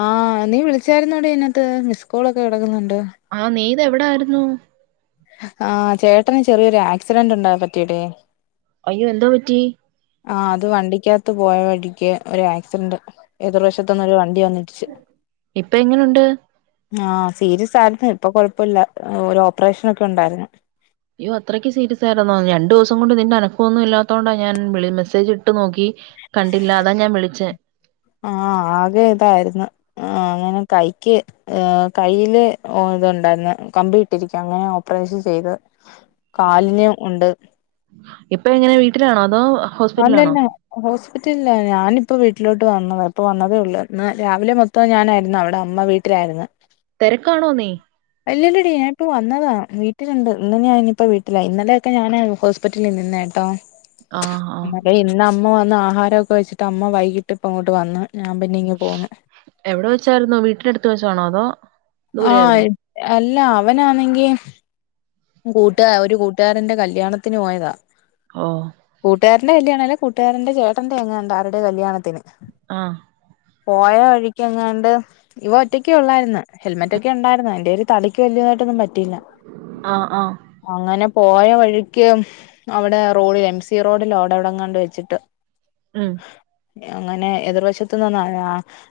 ആഹ് നീ വിളിച്ചായിരുന്നോടി ഇനത്ത് മിസ്കോളൊക്കെ കിടക്കുന്നുണ്ട് ആഹ് നീയിത് എവിടായിരുന്നു ആഹ് ചേട്ടന് ചെറിയൊരു ആക്സിഡന്റ് ഉണ്ടാ പറ്റിഡി അയ്യോ എന്തോ പറ്റി ആഹ അത് വണ്ടിക്കകത്ത് പോയ വഴിക്ക് ഒരു ആക്സിഡന്റ് ഏതിർ വശത്തുന്നു ഒരു വണ്ടി വന്നിടിച്ച് ഇപ്പ എങ്ങനുണ്ട് അയ്യോ ആഹ സീരിയസ് ആയിരുന്നു ഇപ്പൊ കൊഴപ്പമില്ല ഒരു ഓപ്പറേഷൻ ഒക്കെ ഉണ്ടായിരുന്നു യ്യോ അത്രക്ക് സീരിയസ് ആയിരുന്നോ രണ്ട് ദിവസം കൊണ്ട് നിന്റെ അനക്കൊന്നും ഇല്ലാത്തോണ്ട ഞാൻ വിളി മെസ്സേജ് ഇട്ട് നോക്കി കണ്ടില്ല അതാ ഞാൻ വിളിച്ചെ ആഹ ആകെ ഇതായിരുന്നു ആ അങ്ങനെ കൈക്ക് ഏ കയ്യില് ഇത്ണ്ടായിന്ന് കമ്പി ഇട്ടിരിക്ക അങ്ങനെ ഓപ്പറേഷൻ ചെയ്ത് കാലിന് ഉണ്ട് ഇപ്പൊ എങ്ങനെ വീട്ടിലാണോ അതോ ഹോസ്പിറ്റലിലാണോ ആ ഹോസ്പിറ്റലില ഞാനിപ്പോ വീട്ടിലോട്ട് വന്ന് ഇപ്പൊ വന്നതേ ഉള്ളൂ ഇന്ന് രാവിലെ മൊത്ത മൊത്തോം ഞാനായിരുന്നു അവിടെ അമ്മ വീട്ടിലായിരുന്നു തിരക്കാണോ നീ അല്ലല്ല ഡീ ഇപ്പ വന്നതാ വീട്ടിലുണ്ട് ഇന്ന് ഞാൻ ഇനിപ്പോ വീട്ടില ഇന്നലെയൊക്കെ ഞാനാ ഹോസ്പി പിറ്റലിൽ നിന്ന കേട്ടോ ആഹ ആ ഇന്നു അമ്മ വന്ന് ആഹാരമൊക്കെ വച്ചട്ട് അമ്മ വൈകിട്ട് ഇപ്പ അങ്ങോട്ട് വന്ന് ഞാൻ പിന്നെ ഇങ് പോന്നു വീട്ടിലടുത്ത് [unintelligible] ത്ത്. വെച്ചാണോ അതോ ദൂരെയായിരുന്നോ ആഹ് അല്ല അവനാണെങ്കി കൂട്ടുകാ ഒരു കൂട്ടുകാരൻന്റെ കല്യാണത്തിന് പോയതാ ഓ കൂട്ടുകാരന്റെ കല്യാണ അല്ല കൂട്ടുകാരന്റെ ചേട്ടന്റെ എങ്ങാണ്ട് ആരുടെയൊ കല്യാണത്തിന് ആഹ പോയ വഴിക്ക് എങ്ങാണ്ട് ഇവ ഒറ്റക്കെ ഉള്ളാരുന്ന് ഹെൽമറ്റക്കെ ഉണ്ടായിരുന്നു എന്റെ ഒരു തലക്ക് വലിയതായിട്ടൊന്നും പറ്റയില്ല ആഹ ആഹ അങ്ങനെ പോയ വഴിക്ക് അവിടെ റോഡിൽ എം സി റോഡില അവിട എവിടെങ്ങാണ്ടോ വെച്ചിട്ട് ഉ ഉം അങ്ങനെ എതിർവശത്തുന്ന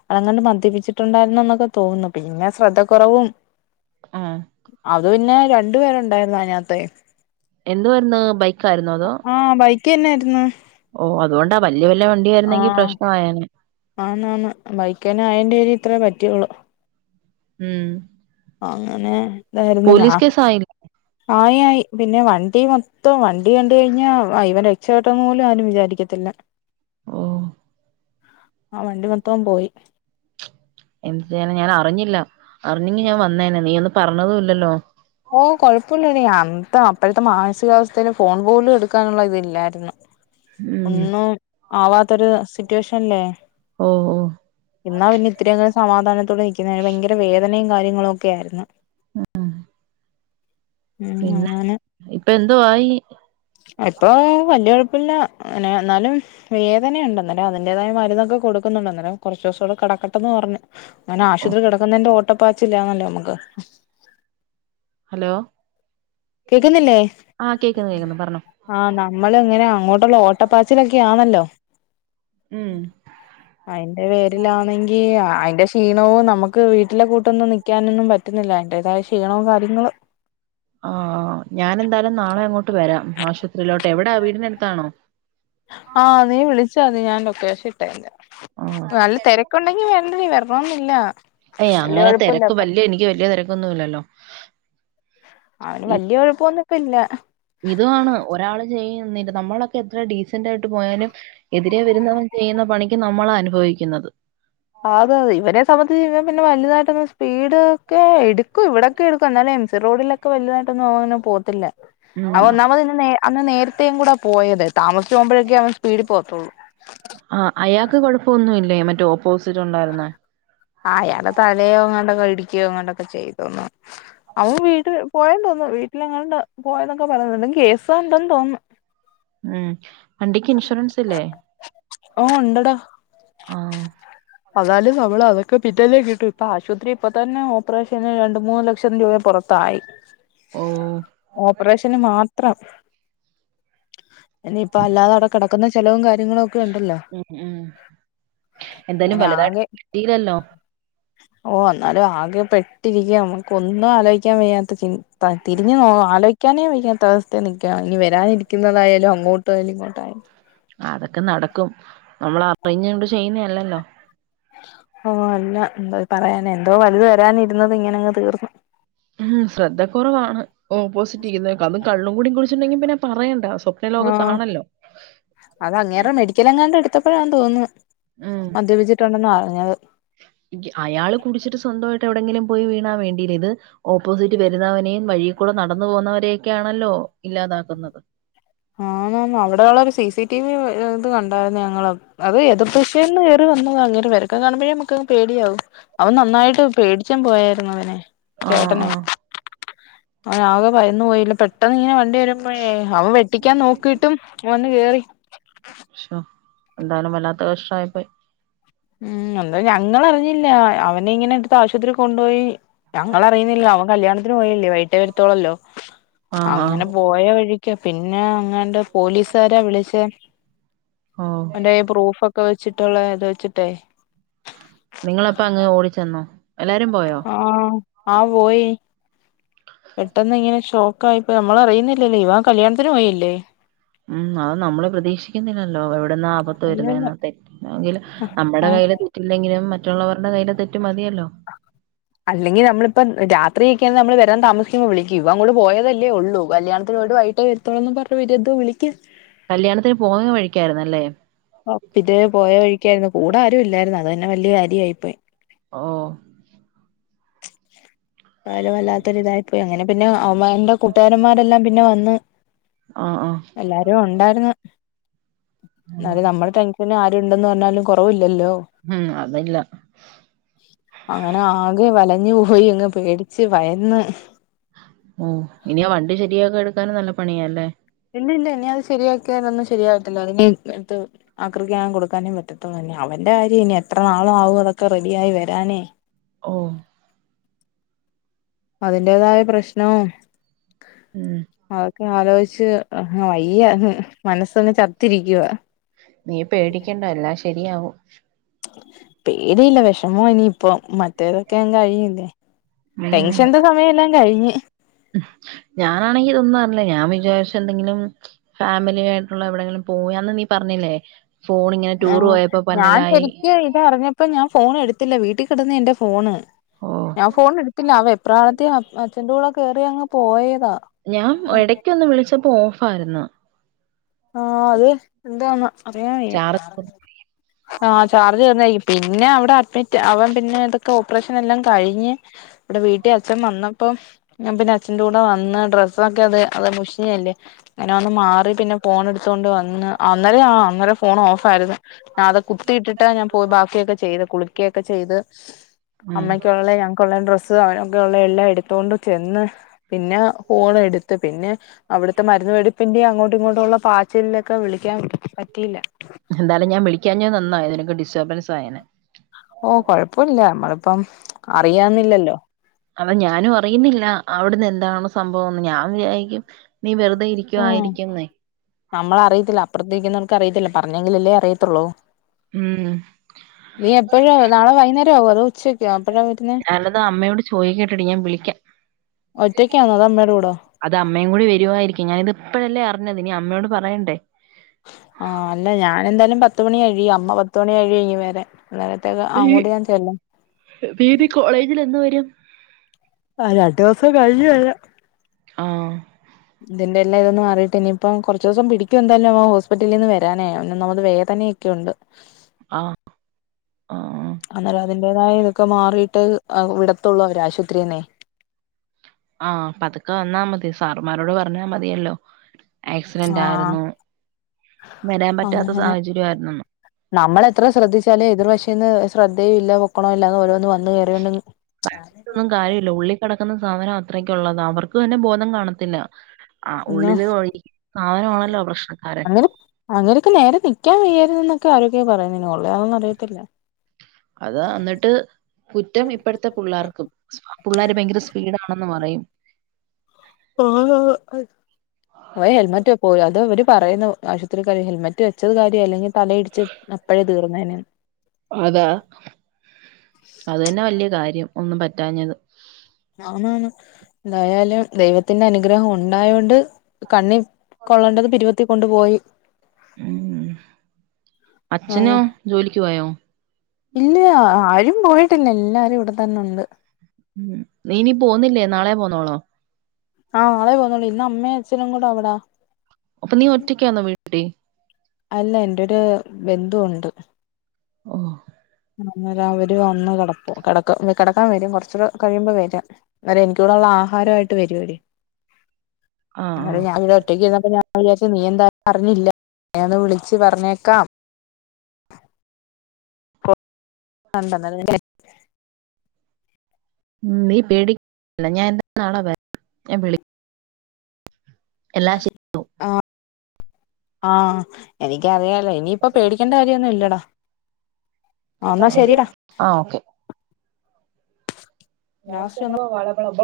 അളങ്ങണ്ട് മദ്യപ്പിച്ചിട്ടുണ്ടായിരുന്ന എന്നൊക്കെ തോന്നുന്നു പിന്നെ ശ്രദ്ധ കുറവും ആഹ് അത് പിന്നെ രണ്ടു പേരുണ്ട് ഉണ്ടായിരുന്നു അതിനകത്ത് എന്ത് വാരുന്ന ബൈക്ക് ആയിരുന്നോ അതോ ആഹ ബൈക്ക് തന്നായിരുന്നു ഓ അതുകൊണ്ടാ വല്യ വല്ല വണ്ടിയ ആയിരുന്നെങ്കി പ്രശ്നമായേനെ ആന്നന്ന് ബൈക്ക തന്നെ അയന്റെേ പേരിൽ ഇത്രേ പറ്റിയുള്ളു ഉം അങ്ങനെ ഇതായിരുന്നു ഞാ പോലീസ് കേസായില്ലേ ആയി ആയി പിന്നെ വണ്ടി മൊത്തം വണ്ടി കണ്ട് കഴിഞ്ഞാ ഇവൻ രക്ഷപ്പെട്ടന്ന് പോലും ആരും വിചാരിക്ക ത്തില്ല ഓഹ ആ വണ്ടി മൊത്തം പോയി എന്ത്‌ ചെയ്യാന ഞാൻ അറിഞ്ഞില്ല അറിഞ്ഞെങ്കി ഞാൻ വന്നേനെ നീയന്ന് പറഞ്ഞതും ഇല്ലല്ലോ ഓ കൊഴപ്പമില്ല ഡി അന്നത്തെ അപ്പഴത്തെ മാനസികാവസ്ഥയിൽ ഫോൺ പോലും എടുക്കാനുള്ള ഇതില്ലാരുന്നു ഉം ഒന്നും ആവാത്തൊരു സിറ്റുവേഷൻ ല്ലേ ഓ ഓ ഇന്നാ പിന്നെ ഇത്ര എങ്കിലും സമാധാനത്തോടെ നിൽക്കുന്നതിന് ഭയങ്കര വേദനയും കാര്യങ്ങളും ഒക്കെ ആയിരുന്നു ഉം ഉം ഉം പിന്നെ അങ്ങനെ ഇപ്പ എന്തോ ആയി എപ്പൊ വല്യ കൊഴപ്പില്ല അങ്ങനെ ന്നാലും വേദനയണ്ടന്നേരം അതിന്റേതായ മരുന്നൊക്കെ കൊടുക്കുന്നുണ്ട് അന്നേരം കുറച്ചുസൂടെ കിടക്കട്ടന്ന് പറഞ് അങ്ങനെ ആശുപത്രി കിടക്കുന്നതിന്റെ ഓട്ടപ്പാച്ചില്ലാന്നല്ലോ നമുക്ക് ഹലോ കേക്കുന്നില്ലേ ആ കേക്കുന്നു കേക്കുന്നു പറഞ്ഞോ ആഹ് നമ്മളിങ്ങനെ അങ്ങോട്ടുള്ള ഓട്ടപ്പാച്ചിലൊക്കെ ആണല്ലോ ഉം അയിന്റെ പേരിലാണെങ്കിൽ ഏയ് അതിൻ്റെ ക്ഷീണവും നമുക്ക് വീട്ടിലെ കൂട്ടൊന്നും നിൽക്കാനൊന്നും പറ്റുന്നില്ല അതിൻ്റേതായ ക്ഷീണവും കാര്യങ്ങളും ആഹ് ഞാനെന്തായാലും നാളെ അങ്ങോട്ട് വരാം ആശുപത്രിയിലോട്ട് എവിടാ വീടിനടുത്താണോ ആഹ് നീ വിളിചാരുന്നു ഞാൻ ലൊക്കേഷൻ ഇട്ടേന്റെ ആ നല്ല തിര കൊണ്ടെങ്കി വരണ്ടെടി വരണൊന്നില്ല ഏയ്‌ അങ്ങനെ തിരക്ക് വല്യ എനിക്ക് വല്യ തിരക്കൊന്നുല്ലല്ലോ അവന് വല്യ കൊഴപ്പൊന്നുംപ്പില്ല ഇതുവാണ് ഒരാള് ചെയ്യ എന്നില്ല നമ്മളൊക്കെ എത്ര ഡീസന്റ് ആയിട്ട് പോയാലും എതിരെ വരുന്നവൻ ചെയ്യുന്ന പണിക്ക് നമ്മളാ അനുഭവിക്കുന്നത് അത അതെ ഇവരെ സംബന്ധിച്ചിവൻ പിന്നെ വലുതായിട്ടൊന്ന് സ്പീഡ് ഒക്കെ എടുക്കും ഇവിടൊക്കെ എടുക്കും എന്നാലും എം സി റോഡിലൊ ക്കോ വൽതായിട്ടൊന്നുംങ്ങനെ പോകത്തില്ല അവ ഉം ഒന്നാമതിന്ന അന്ന് നേരത്തേും കൂടാ പോയത് താമസിച്ച പോകുമ്പോഴേക്കെ അവൻ സ്പീഡിൽ പോകത്തുള്ളൂ ആഹ് അയാൾക്ക് കൊഴപ്പമൊന്നുല്ലേ മറ്റേ ഓപ്പോസിറ്റ് ഉണ്ടായിരുന്ന ആഹ് അയാള് തലയോ അങ്ങോട്ടൊക്കെ ഇടിക്കുകയോ അങ്ങോട്ടൊക്കെ ചെയ്തോന്നു അവൻ വീട്ടിൽ പോയ തോന്നുന്നു വീട്ടിലെങ്ങാണ്ട് പോയെന്നൊക്കെ പറയുന്നുണ്ട് കേസാണ്ടെന്നു തോന്നുന്നു ഉം വണ്ടിക്ക് ഇൻഷുറൻസ് ഇല്ലേ ഓ ഉണ്ടടാ ആഹ് അതാലും മ്മള് അതൊക്കെ പിറ്റേന്ന് കിട്ടും ഇപ്പ ആശുപത്രി ഇപ്പ തന്നെ ഓപ്പറേഷന് രണ്ട് മൂന്ന് ലക്ഷം രൂപ പുറ ത്തായി ഓ ഓപ്പറേഷന് മാത്രം എനി പ്പ അല്ലാതെയവിടെ കിടക്കുന്ന ചെലവും കാര്യങ്ങളും ഒക്കെ ഉണ്ടല്ലോ ഉം ഉം എന്തായാലും അങ്ങനെ വലുതായിട്ട് കിട്ടിലല്ലോ ഓഹ് എന്നാലും ആകെ പെട്ടിരിക്ക നമുക്ക് ഒന്നും ആലോയ്ക്കാൻ വയ്യാ തി ചിൻ ത തിരിഞ്ഞു ആലോയ്ക്കാനേ വയ്യാത്ത അവസ്ഥയില് നിൽക്ക ഇനി വരാനിരിക്കുന്നതായാലും അങ്ങോ തൊഴിലിങ്ങോട്ടായ അതൊക്കെ നടക്കും നമ്മള് അറിഞ്ഞോണ്ട് ചെയ്യുന്നല്ലല്ലോ ഓഹ് അല്ല എന്താ പറയാനെ എന്തോ വലുത് വരാനിരുന്നത് ഇങ്ങനെ അങ്ങ് തീർന്നു ഉം ശ്രദ്ധ കുറവാണ് ഓപ്പോസിറ്റ്നിക്കുന്നെ അത കള്ളും കൂടി കുടിച്ചുണ്ടെങ്കി പിന്നെ പറയേണ്ട സ് ആഹ് അതങ്ങേരെ മെഡിക്കലെങ്ങാണ്ട് എടുത്തപ്പോഴാ തോന്നുന്നു ഉം മദ്യപിച്ചിട്ടുണ്ടെന്നറിഞ്ഞത് അയാള് കുടിച്ചിട്ട് സ്വന്തമായിട്ട് എവിടെങ്കിലും പോയി വീണാല് വേണ്ടിയില്ല ഇത് ഓപ്പോസിറ്റ് വരുന്നവനെയും വഴിക്കൂടെ നടന്നു പോകുന്നവരെയൊക്കെയാണല്ലോ ഇല്ലാതാക്കുന്നത് ആന്ന്ന്ന് അവിടെള്ള ഒരു സിസി ടി വി ഇത് കണ്ടായിരുന്നു ഞങ്ങള് അത് എതിർ ദിശേന്നു കേറി വന്നതാത് അങ്ങേരെ വെരുത്തം കാണുമ്പോഴേ നമുക്കങ് പേടിയാവും അവൻ നന്നായിട്ട് പേടിച്ചും പോയായിരുന്നു അനെ ആഹ് ആഹ് അവനാകെ ഭയന്ന് പോയില്ല പെട്ടെന്നിങ്ങനെ വണ്ടി വരുമ്പോഴെ അവൻ വെ ട്ടിക്കാൻ നോക്കിട്ടും ശ്ശോ എന്തായാലും വല്ലാത്ത കഷ്ടയിപ്പോയി ഉം എന്താ ഞങ്ങളറിഞ്ഞില്ല അവനിങ്ങനെ എടുത്ത് ആശുപത്രിൽ കൊണ്ടുപോയി ഞങ്ങൾ അറിയുന്നില്ല അവൻ കല്യാണത്തിന് പോയല്ലേ വൈട്ടെ വരത്തുള്ളുല്ലോ ആഹ് ആഹ് അങ്ങനെ പോയ വഴി ക്ക് പിന്നെ അങ്ങണ്ട് പോലീസാരാ വിളിച് ഓഹ് അവന്റെ പ്രൂഫ്‌ക് ക്കെ വെച്ചിട്ടുള്ള ഇത് വെച്ചിട്ടേ നിങ്ങളപ്പ അങ്ങ് ഓടിച്ചെന്നോ എല്ലാരും പോയോ ആ ആ പോയി പെട്ടെന്നിങ്ങനെ ഷോക്കായിപ്പോയി നമ്മള അറിയുന്നില്ലല്ലേ ഇവൻ കല്യാണത്തിന് പോയില്ലേ ഉം അത് നമ്മള് പ്രതീക്ഷിക്കുന്നില്ലല്ലോ എവിടുന്ന ആപത്ത് അല്ലല്ല വരുന്നന്ന് തെറ്റങ്കിൽ നമ്മുടെ ആഹ് കൈയ്യില് തെറ്റില്ലെങ്കിലും മറ്റുള്ളവരുടെ കയ്യില് തെറ്റ് മതിയല്ലോ ആ അല്ലെങ്കി നമ്മളിപ്പം രാത്രി ഒക്കെയാന്നേ നമ്മള് വരാൻ താമസിക്കുമ്പോ വിളിക്കും ഇവൻ അങ്ങോട്ട് പോയതല്ലേ ഉള്ളൂ കല്യാത്തിന് പോയിട്ട് വൈ ട്ടേ വരുത്തോളൂ എന്ന് പറഞ്ഞ് പിന്നെ എന്തുവാ വിളിക്കാൻ കല്യാണത്തിന് പോന്ന വഴിക്കായിരുന്നല്ലേ? ആ പിന്നെ പോയ വഴിക്കായിരുന്നു കൂടെ ആരും ഇല്ലായിരുന്നു അത് തന്നെ വല്യ കാര്യമായി പോയി ഓ [inaudible] എന്തായാലും വല്ലാത്തൊര് ഇതായി പോയി അങ്ങനെ പിന്നെ അവന്റെ കൂട്ടുകാരന്മാരെല്ലാം പിന്നെ വന്ന് ആഹ് ആഹ് എല്ലാരും ഉണ്ടായിരുന്നു എന്നാലും നമ്മുടെ ടെൻഷന് ആ ര് ഉണ്ടെന്ന് പറഞ്ഞാലും കുറവില്ലല്ലോ ഉം അതില്ല അങ്ങനെ ആകെ വലഞ്ഞു പോയി അങ്ങ് പേടിച്ച് ഭയന്ന് മ് ഇനി ആ വണ്ടി ശെരിയാക്കി എടുക്കാനും നല്ല പണിയാല്ലേ ഇല്ലില്ല ഇനി അത് ശരിയാക്കിയാലൊന്നും ശരിയാവത്തില്ല അത് ഇനി എടുത്ത് ആക്രിക്കെങ്ങാനം കൊടുക്കാനേ പറ്റത്തോളൂ ഇനി അവന്റെ കാര്യം ഇനി എത്രാനാളാവും അതൊക്കെ റെഡിയായി വരാനേ ഓ അതിന്റേതായ പ്രശ്നവും ഉം അതൊക്കെ ആലോചിച്ച് അങ്ങ് വയ്യ മനസ്സങ്ങ് ചത്തിരിക്കുവാ നീ പേടിക്കണ്ട എല്ലാം ശരിയാവും പേടിയില്ല വിഷമാവാ ഇനിയിപ്പ മറ്റേവരൊക്കെ അങ്ങ് കഴിഞ്ഞില്ലേ ടെൻഷന്റെ സമയമെല്ലാം അങ്ങ് കഴിഞ്ഞ് ഞാനാണെങ്കിൽ ഇതൊന്നും അറിഞ്ഞില്ല ഞാൻ വിചാരിച്ച് എന്തെങ്കിലും ഫാമിലി ആയിട്ടുള്ള എവിടെങ്കിലും പോയാന്ന് നീ പറഞ്ഞില്ലേ ഫോൺ ഇങ്ങനെ ആ ടൂർ പോയപ്പോ ഞാൻ പന്നലായി ശരിക്കും ഇതറിഞ്ഞ പ്പോ ഞാൻ ഫോൺ എടുത്തില്ല വീട്ടിൽ കിടന്ന് എന്റെ ഫോണ് ഓ ഞാൻ ഫോൺ എടുത്തില്ല ആ വെപ്രാളത്തിൽ അച്ഛന്റെ കൂടെ കയറി അങ്ങ് പോയതാ ഞാൻ എടയ്ക്ക് ക്ക് ഒന്ന് വിളിച്ചപ്പോ ഓഫ് ഫായിരുന്നു ആഹ് അത് എന്താന്നാ അറിയാവയ്യാ ചാർജ് ഉം ആ ചാർജ് തീർന്നായിരിക്കും പിന്നെ അവിടെ അഡ്മിറ്റ് അവൻ പിന്നെ ഇതൊക്കെ ഓപ്പറേഷൻ എല്ലാം കഴിഞ്ഞ് ഇവിടെ വീട്ടിൽ അച്ഛൻ വന്നപ്പം ഞാൻ പിന്നെ അച്ഛന്റെ കൂടെ വന്ന് ഡ്രസ്സൊക്കെ അത് അത് മുഷിഞ്ഞയല്ലേ അങ്ങനെ വന്ന് മാറി പിന്നെ ഫോൺ എടുത്തോണ്ട് വന്ന് അന്നരെ ആ അന്നേരം ഫോൺ ഓഫ് ആയിരുന്നു ആ അത് കുത്തിയിട്ടിട്ട് ഞാൻ പോയി ബാക്കിയൊക്കെ ചെയ്ത കുളിക്കയൊക്കെ ചെയ്ത് അമ്മയ്ക്കുള്ള ഞങ്ങൾക്കുള്ള ഡ്രസ്സ് അവനൊക്കെ ഉള്ള എല്ലാം എടുത്തോണ്ട് ചെന്ന് പിന്നെ ഫോൺ എടുത്ത് പിന്നെ അവിടുത്തെ മരുന്ന് മേടിപ്പിന്റേം അങ്ങോട്ടും ഇങ്ങോട്ടുള്ള പാച്ചിലിലൊക്കെ വിളിക്കാൻ പറ്റിയില്ല എന്തായാലും ഞാൻ വിളിക്കാഞ്ഞത് നന്നായി നിനക്ക് ഡിസ്റ്റർബൻസ് ആയേനേ ഓ കൊഴപ്പമില്ല നമ്മളിപ്പം അറിയാം അറിയാന്നില്ലല്ലോ അല്ല ഞാനും അറിയുന്നില്ല അവിടുന്ന് എന്താണ് സംഭവംന്ന് ഞാൻ വിചാരിച്ചു നീ വെറുതെ ഇരിക്കുവായിരിക്കുന്നേ നമ്മള് അറിയത്തില്ല അപ്പറത്തി രിക്കുന്നവർക്ക് അറിയത്തില്ല പറഞ്ഞെങ്കിലല്ലേ അറിയത്തുള്ളൂ ഉം നീ എപ്പോഴ നാളെ വൈകുന്നേരം ആകുവോ അതോ ഉച്ചയൊക്കെ ആകുവോ എപ്പോഴാ ഞാനത് അമ്മയോട് ചോദികേട്ടടി ഞാൻ വിളിക്കാം ഒറ്റയ്ക്കാന്നോ അത് അമ്മേടെ കൂടോ അത് അമ്മയും കൂടി വരുവായിരിക്കും ഞാന ഇത് ഇപ്പോഴല്ലേ അറിഞ്ഞത് ഇനി അമ്മയോട് പറയണ്ടേ ആഹ് അല്ല ഞാനന്തായാലും പത്തുമണി കഴിയ അമ്മ പത്തുമണി കഴിയും വരാൻ നേരത്തേക്ക നീ അങ്ങോട്ട് ഞാൻ ചെല്ലാം നീ ഇനി കോളേജിൽ എന്ന് വരും ആ രണ്ടു ദിവസം കഴിഞ്ഞു വരാം ആഹ് ഇതിന്റെ എല്ലാം ഇതൊന്ന്‌ മാറിട്ട് ഇനിപ്പ കുറച്ച് ദിവസം പിടിക്കും എന്തായാലും അവൻ ഹോസ്പിറ്റിൽ നിന്ന് വരാനേ അവന് ഒന്നാമത് വേ തനെയൊക്കെണ്ട് ആഹ് [inaudible] അന്നേരം അതിന്റേതായ ഇതൊക്കെ മാറിട്ട് വിടത്തുള്ളൂ അവര് ആശുപത്രിന്നേ ആഹ് പ്പതുക്കെ വന്നാൽ മതി സാറുമാരോട് പറഞ്ഞാൽ മതിയല്ലോ ആക്സിഡന്റ് ആ ആയിരുന്നു വരാൻ പറ്റാത്ത അങ്ങനെ സാഹചര്യമായിരുന്നു നമ്മൾ എത്ര ശ്രദ്ധിച്ചാലേ എതിർ പശ്യേന്ന് ശ്രദ്ധയയും ഇല്ല പൊക്കണോല്ലല്ലന്ന് ഓരോന്ന് വന്ന് കയറിയോണ്ട് ബൊന്നും കാര്യല്ല ഉള്ളി കിടക്കുന്ന സാധനം അത്രക്കുള്ളതാ അവർക്ക് തന്നെ ബോധം കാണത്തില്ല ആ ഒന്ന് ഉള്ളില് വഴി സാധനമാണല്ലോ പ്രശ്നക്കാരൻ അവർക്ക് നേരെ നിൽക്കാൻ വയ്യായിരുന്നു എന്നൊക്കെ ആരോഗ്യ പറയുന്ന കൊള്ള അതൊന്നും അറിയത്തില്ല അതാ ന്നിട്ട് കുറ്റം ഇപ്പോഴത്തെ പിള്ളേർക്കും പിള്ളേർ ഭയങ്കര സ്പീഡാണെന്ന് പറയും ഓ അ ഓ ഹെൽമെറ്റ് പോ അത് അവ പറയുന്നു ആശുപത്രിക്കാര് ഹെൽമറ്റ് വെച്ചത് കാര്യ അല്ലെങ്കിൽ തലയിടിച്ച് അപ്പഴേ തീർന്നേനെ അതാ അത് തന്നെ വലിയ കാര്യം ഒന്നും പറ്റാഞ്ഞത് ആ എന്തായാലും ദൈവത്തിന്റെ അനുഗ്രഹം ഉണ്ടായൊണ്ട് കണ്ണി- കൊള്ളേണ്ടത് പിരികത്തി കൊണ്ട് പോയി ഉ അങ്ങനെ അച്ഛനോ ജോലിക്ക് പോയോ? ഇല്ല ആരും പോയിട്ടില്ല എല്ലാരും ഇവിടെ തന്നെ ഉണ്ട് ഉം നീ ഇനി പോന്നില്ലേ നാളെ പോന്നോളോ ആഹ് നളെ പോന്നോളൂ ഇന്ന് അമ്മയെച്ചനും കൂടെ അവിടാ അപ്പൊ നീ ഒറ്റക്കാന്നോ വീട്ടി അല്ല എന്റെരു ബന്ധുവുണ്ട് ഓഹ് ന്ന അവര് വന്ന് കിടപ്പും കടക്ക കിടക്കാൻ വരും കുറച്ചൂടെ കഴിയുമ്പോ വരും എന്നാല എനിക്കിടെള്ള ആഹാരയിട്ട് വരുടി ആഹ് എന്നാല ആഹ്. ഞാൻ ഒറ്റക്ക്ന്നപ്പോ ഞാൻ വിചാച്ച നീ എന്തായും അറിഞ്ഞില്ല ഞന്ന് വിളിച്ച് പറഞ്ഞേക്കാം കണ്ടന്ന ല്ലേ ഉം നീ പേടിക്ക ഞാൻ എന്താ നാളെ വരാ ഞാൻ വിളി ന്നാ ശ ശരി. ആഹ് ആഹ് എനിക്കറിയാലോ ഇനിയിപ്പ പേടിക്കേണ്ട കാര്യമൊന്നും ഇല്ലടാ എന്നാ ശരിട ആ ഓക്കെ ഞ ച ലാസ്റ്റ് ഒന്ന് വാളബളബ